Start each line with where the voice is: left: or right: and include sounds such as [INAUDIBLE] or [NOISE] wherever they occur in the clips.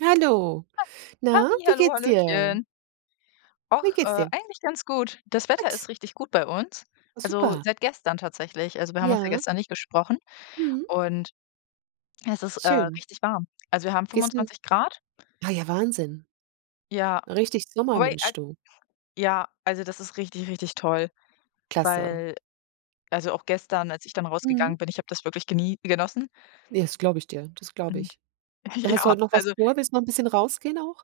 right: Hallo.
left: Ha
right: Na,
left: Halli,
right: wie
left: hallo,
right: geht's dir?
left: hallöchen. Och,
right: Wie geht's
left: äh,
right: dir?
left: eigentlich ganz gut. Das Wetter
right: Gut.
left: ist richtig gut bei uns also,
right: Super.
left: seit gestern tatsächlich also, wir haben uns ja
right: Ja.
left: gestern nicht gesprochen
right: Mhm.
left: und es ist, äh,
right: Schön.
left: richtig warm. Also, wir haben
right: Gehst n
left: 25 C.
right: Ah ja, Wahnsinn.
left: Ja.
right: Richtig Sommer,
left: Wobei,
right: Mensch
left: ei
right: du.
left: ja, also das ist richtig, richtig toll,
right: Klasse.
left: weil also, auch gestern, als ich dann
right: Mhm.
left: rausgegangen bin, ich habe das wirklich geni genossen.
right: Ja, das glaube ich dir, das glaube
left: Und
right: ich. Hast du
left: ja,
right: heute noch was
left: also
right: vor? Willst noch 'n bisschen rausgehen auch?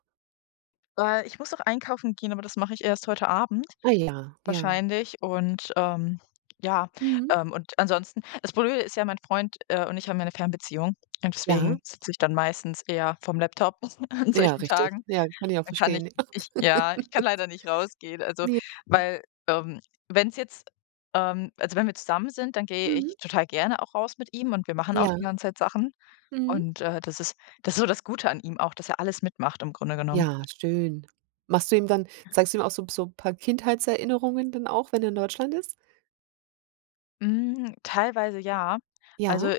left: Äh, ich muss noch einkaufen gehen, aber das mache ich erst heute Abend
right: Ah ja, ja.
left: wahrscheinlich. Und, ähm, ja,
right: Mhm.
left: ähm, und ansonsten das Blöde ist ja, mein Freund, äh, und ich haben ja 'ne Fernbeziehung und
right: Ja.
left: deswegen sitze ich dann meistens eher vorm Laptop [CHUCKLES] an
right: Ja,
left: solchen
right: richtig.
left: Tagen.
right: Ja, kann ich auch
left: Dann kann ich
right: verstehen, ja.
left: ich ja, ich kann
right: [CHUCKLES]
left: leider nicht rausgehen. Also,
right: Ne. Hm.
left: weil, ähm, wenn's jetzt ähm, also wenn wir zusammen sind, dann gehe
right: Mhm.
left: ich total gerne auch raus mit ihm und wir machen auch die
right: Ja.
left: ganze Zeit Sachen
right: Mhm.
left: und, äh, das ist das ist so das Gute an ihm auch, dass er alles mitmacht im Grunde genommen.
right: Ja, schön. Machst du ihm dann zeigst du ihm auch so 'n so 'n paar Kindheitserinnerungen dann auch, wenn er in Deutschland ist?
left: Mm, teilweise ja.
right: Ja.
left: Also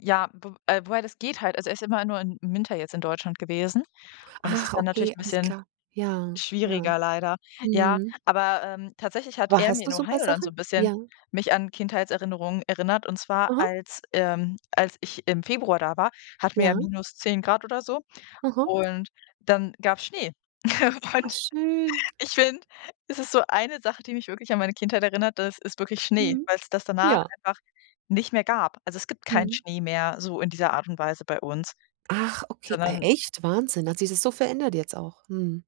left: ja, wo äh, wobei das geht halt also, er ist immer nur im Winter jetzt in Deutschland gewesen und das ist
right: Ach,
left: dann natürlich
right: okay,
left: 'n
right: alles
left: bisschen
right: klar. Ja, ja.
left: schwieriger leider. Ja,
right: Mhm.
left: aber, ähm, tatsächlich hat
right: Wa
left: er mir
right: hast du
left: in
right: so 'n paar
left: Ohio dann so
right: Sachen?
left: 'n bisschen
right: Ja.
left: mich an Kindheitserinnerungen erinnert und zwar
right: Aha.
left: als ähm, als ich im Februar da war, hatten wir ja
right: Ja.
left: - 10 C oder so.
right: Aha.
left: Und dann gab's Schnee. [CHUCKLES]
right: Ach,
left: Und
right: schön.
left: ich finde, es ist so eine Sache, die mich wirklich an meine Kindheit erinnert das ist wirklich Schnee,
right: Mhm.
left: weil's das danach
right: Ja.
left: einfach nicht mehr gab. Also, es gibt keinen
right: Mhm.
left: Schnee mehr so in dieser Art und Weise bei uns,
right: Ach, okay, ey
left: sondern
right: echt? Wahnsinn. Da hat sich das so verändert jetzt auch. Mhm.